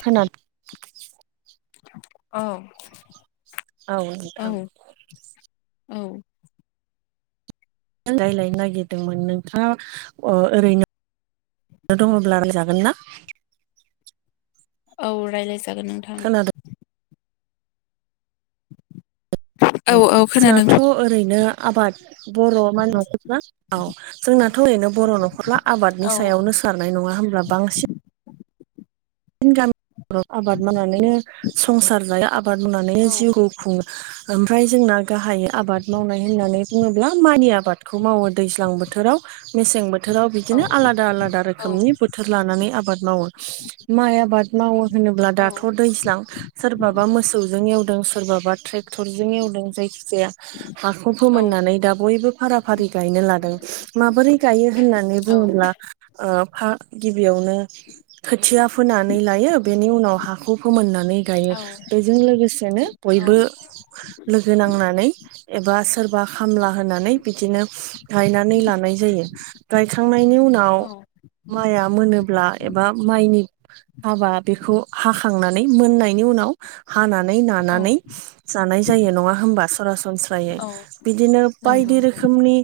खोना औ औ नोंथां। औ औ रायज्लायनो नागिरदोंमोन नोंथाङा अ ओरैनो दङब्ला रायलाजागोन ना? औ रायज्लाय जागोन नोंथां। खोनादों औ औ खोनादों। जोंनाथ' ओरैनो आबाद बर' मा न'खरना औ जोंनाथ' ओरैनो बर' न'खरला औ आबादनि सायावनो खारनाय नङा होमब्ला बांसिन जोंनि गामिाव आबाद मावनानैनो संसार जायो आबाद मावनानैनो औ जिउखौ खुङो ओमफ्राय जोंना गाहाय आबाद मावनाय होननानै बुङोब्ला मानि आबादखौ मावो दैज्लां बोथोराव मेसें बोथोराव बोथोराव औ बिदिनो आलादा आलादा रोखोमनि बोथोर लानानै आबाद मावो। माइ आबाद मावो होनोब्ला औ दाथ' दैज्लां सोरबाबा मोसौजों एवदों सोरबाबा ट्रेक्टरजों एवदों जायखिजाया हाखौ फोमोननानै दा बयबो फारा फारि गायनो लादों। माबोरै गायो होननानै बुङोब्ला फा गिबियावनो खोथिया फोनानै लायो बेनि उनाव हाखौ फोमोननानै नानै गायो बेजों लोगोसेनो बयबो लोगो नांनानै एबा सोरबा खामला होनानै बिदिनो गायनानै लानाय जायो। गायखांनायनि उनाव औ माइआ मोनोब्ला एबा माइनि हाबा बेखौ हाखांनानै मोननायनि उनाव हानानै औ नानानै जानाय जायो नङा होमबा सरासनस्रायै औ बिदिनो नंगौ बायदि रोखोमनि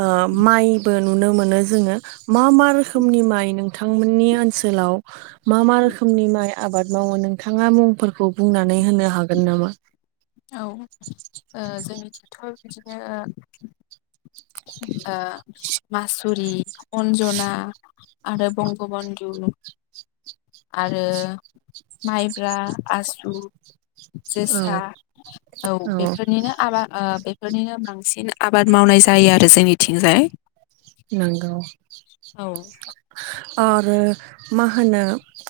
ओ माइबो नुनो मोनो जोङो। मा मा रोखोमनि माइ नोंथांमोननि ओनसोलाव मा मा रोखोमनि माइ आबाद मावो नोंथाङा मुंफोरखौ बुंनानै होनो हागोन नामा। औ जोंनिथिथ' बिदिनो ओ मासुरि अन्जना आरो बंगबन्धु आरो माइब्रा आसु औ जोसा औ बेफोरनिनो आबाद बे बेफोरनिनो बांसिन आबाद मावनाय जायो आरो जोंनिथिंजाय नोंगौ औ आरो मा होनो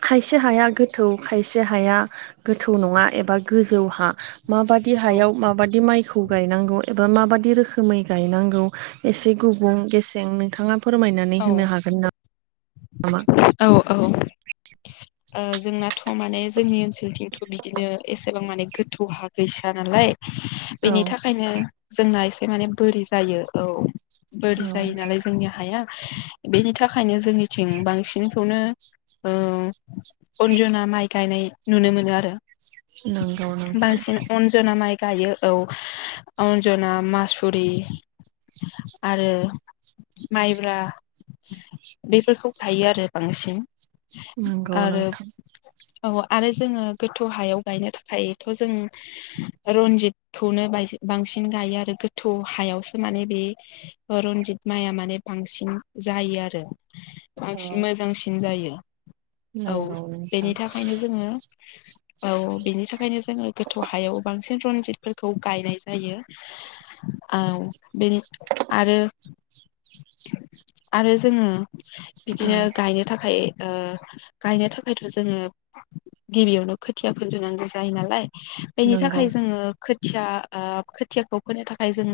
खायसे हाया गोथौ खायसे हाया गोथौ नङा एबा गोजौ हा माबादि हायाव माबाददि माइखौ थौ गायनांगौ एबा मााबाददि रोखोमै गायनांगौ एसे गुबुं गेसें नोंथाङा फोरमायनानै औ होनो हागोन ना-नामा औ औ जोंना थ' माने जोंनि ओनसोलथिंथ' बिदिनो एसेबां माने गोथौ हा गैसो आनालाय बेनि औ थाखायनो जोंना एसे माने बोरि जायो औ बोरि औ जायो नालाय जोंनि हाया बेनि थाखायनो जोंनिथिं बांसिनखौनो ओ अनजना माइ गायनाय नुनो मोनो आरो। नंगौ नोंथां बांसिन अनजना माइ गायो औ अनजना मासुरि आरो माइ बुरा बेफोरखौ गायो आरो बांसिन नंगौ आरो नोंथां औ आरो जोंङो गोथौ हायाव गायनो थाखायथ' जों रनजितखौनो बांसिन गायो आरो गोथौ हायावसो माने बे रनजित माइआ माने बांसिन जायो आरो। बांसिन मोजांसिन जायो। औ नंगौ नोंथां बेनि थाखायनो जोंङो औ बेनि थाखायनो जोंङो गोथौ हायाव बांसिन रनजितफोरखौ गायनाय जायो। औ बेनि आरो आरो जोंङो औ बिदिनो गायनो थाखाय गायनो थाखायथ' जोंङो गिबियावनो खोथिया फोदोनांगौ जायो नालाय बेनि नंगौ थाखाय जोंङो खोथिया खोथियाखौ फोनो थाखाय जों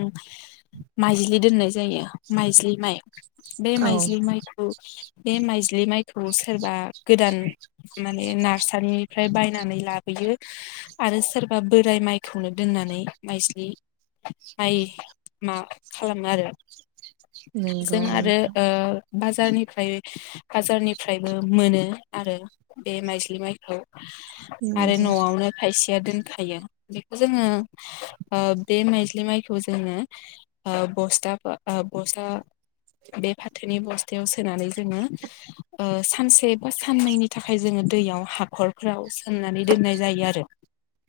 माइज्लि दोननाय जायो माइज्लि माइ बे औ माइज्लि माइखौ बे माइज्लि माइखौ सोरबा गोदान माने नार्सारिनिफ्राय बायनानै लाबोयो। आरो सोरबा बोराय माइखौनो दोननानै माइजलि आइ मा खालामो आरो नंगौ जों आरो नोंथां बाजारनिफ्राय बाजारनिफ्रायबो मोनो आरो बे माइजलि माइखौ आरो नंगौ न'आवनो खायसेया दोनखायो बेखौ जोङो बे माइज्लि माइखौ जोङो बस्टा बे फाथोनि बस्थायाव सोनानै जोङो सानसे बा साननैनि थाखाय जोङो दैयाव हाखरफोराव सोमनानै दोननाय जायो आरो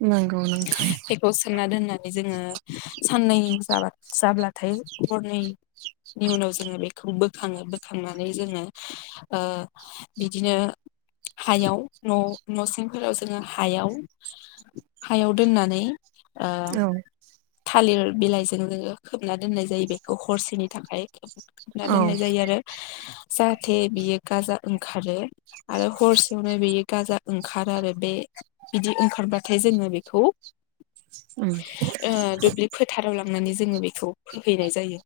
नांगौ नोंथां थ सोमना दोननानै जोंङो साननै जाबा-जाब्लाथाय हरनै नि उनाव जोंङो बेखौ बोखाङो बोखांनानै जोंङो बिदिनो हायाव न'-न' सिंफोराव जोंङो हायाव हायाव दोननानै ओ औ थालिर बिलाइजों जोंङो खोबना दोननाय जायो बेखौ हरसेनि थाखाय खना दोननाय औ जायो आरो जाहाथे बियो गाजा ओंखारो आरो हरसेयावनो बेयो गाजा ओंखारो आरो बे बिदि ओंखारबाथाय जोङो बेखौ दुब्लि फोथाराव लांनानै जोङो बेखौ फोहैनाय जायो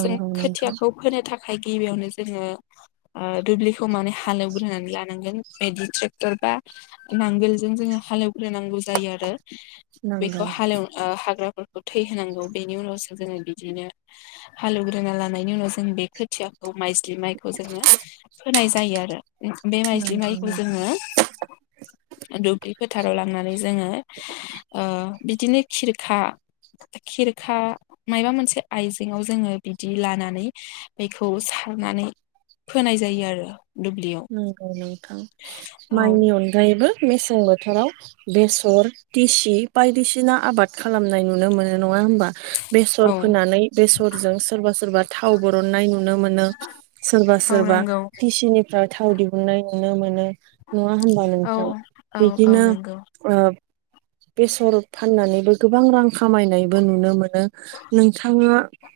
जों नोंथां खोथियाखौ फोनो थाखाय गिबियावनो जोङो दुब्लिखौ माने हालेवग्रोनानै लानांगोन बिदि ट्रेक्टर बा नांगोलजों जोङो हालेवग्राय नांगौ जायो आरो नंगौ बेखौ हालेव हाग्राफोरखौ थै होनांगौ बेनि उनावसो जोङो बिदिनो हालौवग्रोना लानायनि उनाव जों बे खोथिया मायस्लि माइखौ जोङो होनाय जायो आरो बे माइस्लि नंगौ माइखौ नोंथां जोङो दुब्लि फोथाराव लांनानै जोङो बिदिनो खिरखा खिरखा मायबा मोनसे आइजेङआव जोङो बिदि लानानै बेखौ सारनानै फोनाय जायो आरो दुब्लियाव नंगौ नोंथां औ माइनि अनगायैबो मेसें बोथोराव बेसर दिसि बायदिसिना आबाद खालामनाय नुनो मोनो नङा हबा औ बेसर फोनानै बेसरजों सोरबा सोरबा थाव बरननाय नुनो मोनो सोरबा औ सोरबा नंगौ टिसिनि थाव दिहुननाय नुनो मोनो नङा होनबा औ नोंथां औ औ बिदिनो नंगौ बेसर फाननानैबो गोबां रां खामायनायबो नुनो मोनो नोंथाङो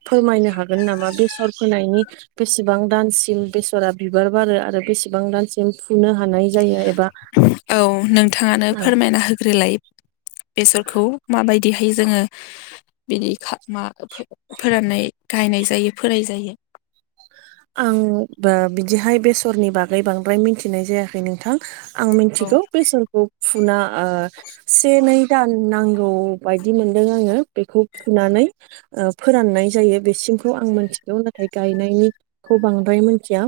फोरमायनो हागोन नामा बेसर फोनायनि बेसेबां दानसिम बेसरा बार आरो बेसेबां दानसिम फुनो हानाय जायो औ नोंथाङानो एबा फोरमायना होग्रोलाय बेसरखौ माबायदिहाय जोङो बिदि मा फोराननाय गायनाय जायो फोराय जायो आं बिदिहाय बेसरनि बागै बांद्राय मिथिनाय जायाखै नोंथां आं औ मिथिगौ बेसरखौ फुना से नै दान नांगौ बायदि मोनदों आङो बेखौ फुनानै फोराननाय जायो बेसिम आं मिथिगौ नाथाय गायनायनिखौ बांद्राय मिथिया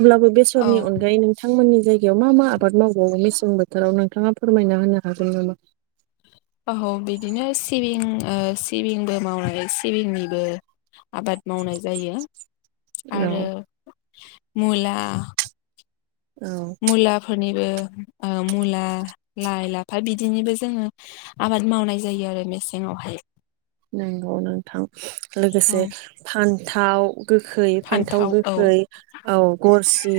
अब्लाबो औ बेसरनि अनगायै बिथांमोननि जायगायाव मा मा आबाद मावबावो मेसें बोथोराव नोंथाङा फोरमायना होनो हागोन नामा आ बिदिनो सिबिं सिबिंबो मावनाय सिबिंनिबो आबाद मावनाय जायो आरो औ मुला औ मुलाफोरनिबो मुला लाइ लाफा बिदिनिबो जोङो आबाद मावनाय जायो आरो मेसेङावहाय नंगौ नोंथां औ लोगोसे फान्थाव गोखै फान्थाव गोखै। औ गरसि,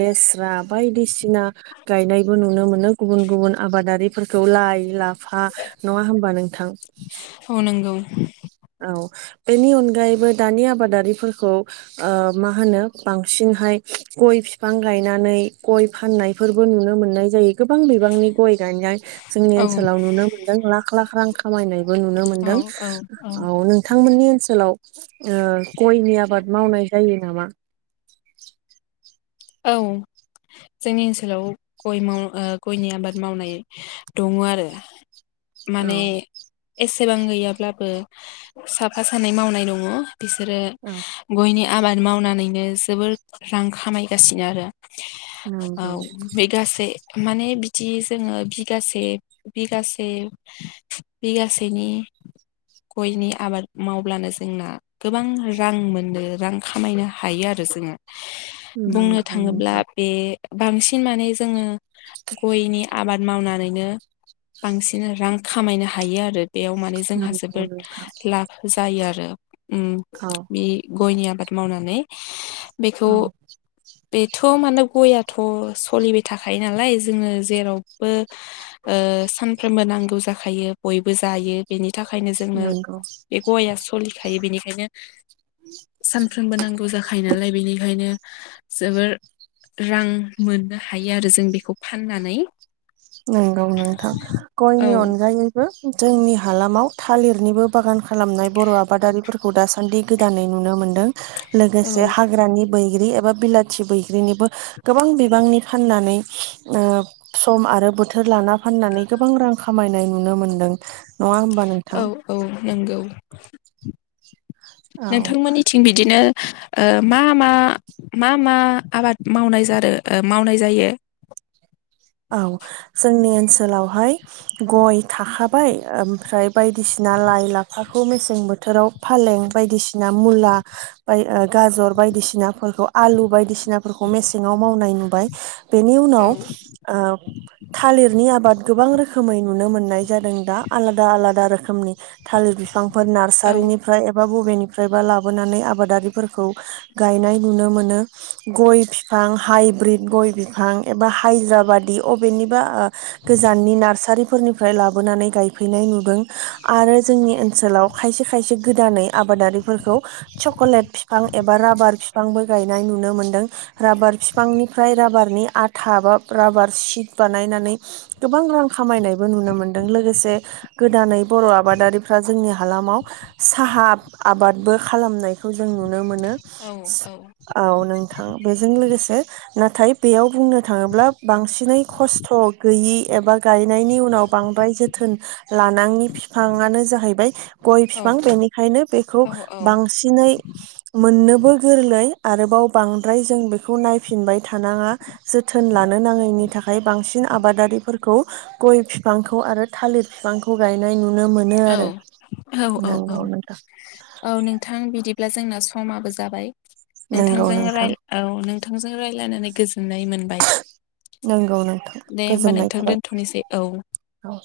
लेस्रा बायदिसिना गायनायबो नुनो मोनो गुबुन गुबुन आबादारिफोरखौ लाइ ला फा नङा होमबा नोंथां? ओ नंगौ। औ बेनि अनगायैबो दानि आबादारिफोरखौ मा होनो बांसिनहाय गय बिफां गायनानै गय फाननायफोरबो नुनो मोननाय जायो गोबां बिबांनि गय गायनाय जोंनि औ ओनसोलाव नुनो मोनदों लाख लाख रां खामायनायबो नुनो मोनदों औ औ औ नोंथांमोननि ओनसोलाव गयनि आबाद मावनाय जायो नामा औ। जोंनि ओनसोलाव गय माव गयनि आबाद मावनाय दङ आरो। औ माने एसेबां गैयाब्लाबो साफा सानै मावनाय दङ। बिसोरो औ गयनि आबाद मावनानैनो जोबोर रां खामायगासिनो आरो। औ नंगौ बे गासै माने बिदि जोङो बिगासे बिगासे बिगासेनि गयनि आबाद मावब्लानो जोंना गोबां रां मोनो, रां खामायनो हायो आरो जोङो। बुंनो नंगौ थाङोब्ला नोंथां बे बांसिन माने जोङो गयनि आबाद मावनानैनो बांसिन रां खामायनो हायो आरो। बेयाव माने जोंहा नंगौ जोबोद नोंथां लाब जायो आरो। उम। औ। बि गयनि आबाद मावनानै बेखौ औ बेथ' माने गयाथ' सोलिबाय थाखायो नालाय, जोङो जेरावबो ओ सानफ्रोमबो नांगौ जाखायो, बयबो जायो। बेनि थाखायनो जोंनो नंगौ बे गया सोलिखायो बेनिखायनो सानफ्रोमबो नांगौ जाखायो नालाय बेनिखायनो जोबोर रां मोननो हायो आरो जों बेखौ फाननानै। नंगौ नोंथां, औ गयनि अनगायैबो जोंनि हालामाव थालिरनिबो बागान खालामनाय बर' आबादारिफोरखौ दासान्दि गोदानै नुनो मोनदों, लोगोसे औ हाग्रानि बैग्रि एबा बिलाथि बैग्रिनिबो गोबां बिबांनि फाननानै ओ सम आरो बोथोर लाना फाननानै गोबां रां खामायनाय नुनो मोनदों, नङा होमबा औ नोंथां? औ नंगौ, औ नोंथांमोननिथिं बिदिनो मा मा, मा मा आबाद मावनाय जादों ओ मावनाय जायो? औ जोंनि ओनसोलावहाय गय थाखाबाय, ओमफ्राय बायदिसिना लाइ लाफाखौ मेसें बोथोराव फालें बायदिसिना मुला बाय गाजर बायदिसिनाफोरखौ आलु बायदिसिनाफोरखौ मेसेङाव मावनाय नुबाय। बेनि औ उनाव ओ थालिरनि आबाद गोबां रोखोमै नुनो मोननाय जादों दा आलादा आलादा रोखोमनि। थालिर बिफांफोर औ नार्सारिनिफ्राय एबा बबेनिफ्रायबा लाबोनानै आबादारिफोरखौ गायनाय नुनो मोनो। गय बिफां, हाइब्रिद गय बिफां एबा हाइज्रा बादि अबेनिबा ओ गोजाननि नार्सारि फोरनिफ्राय लाबोनानै गायफैनाय नुदों आरो जोंनि ओनसोलाव खायसे खायसे गोदानै आबादारि फोरखौ चकलेट बिफां एबा राबार बिफांबो गायनाय नुनो मोन्दों। राबार बिफांनिफ्राय राबारनि आथा बा राबार सिट बानायनानै गोबां रां खामायनायबो नुनो मोन्दों। लोगोसे गोदानै बर' आबादारिफ्रा जोंनि हालामाव साहा आबादबो खालामनायखौ जों नुनो मोनो। औ औ। औ नोंथां बेजों लोगोसे नाथाय बेयाव बुंनो थाङोब्ला बांसिनै खस्थ' गैयि एबा गायनायनि उनाव बांद्राय जोथोन लानाङि फिफांङानो जाहैबाय गय औ फिफां, बेनिखायनो बेखौ औ बांसिन दिनै मोननोबो गोरलै, आरोबाव बांद्राय जों बेखौ नायफिनबाय थानाङा। जोथोन लानो नाङैनि थाखाय बांसिन आबादारिफोरखौ गय बिफांखौ आरो थालिर बिफांखौ गायनाय नुनो मोनो। मोननो आरो औ औ औ नंगौ नोंथां। औ नोंथां बिदिब्ला जोंना समाबो जाबाय नंगौ नोंथांजों नोंथां राय औ नोंथांजों रायज्लायनानै गोजोननाय मोनबाय। नंगौ नोंथां दे होमबा गोजोननाय नोंथां थाबाय दोनथ'नोसै औ औ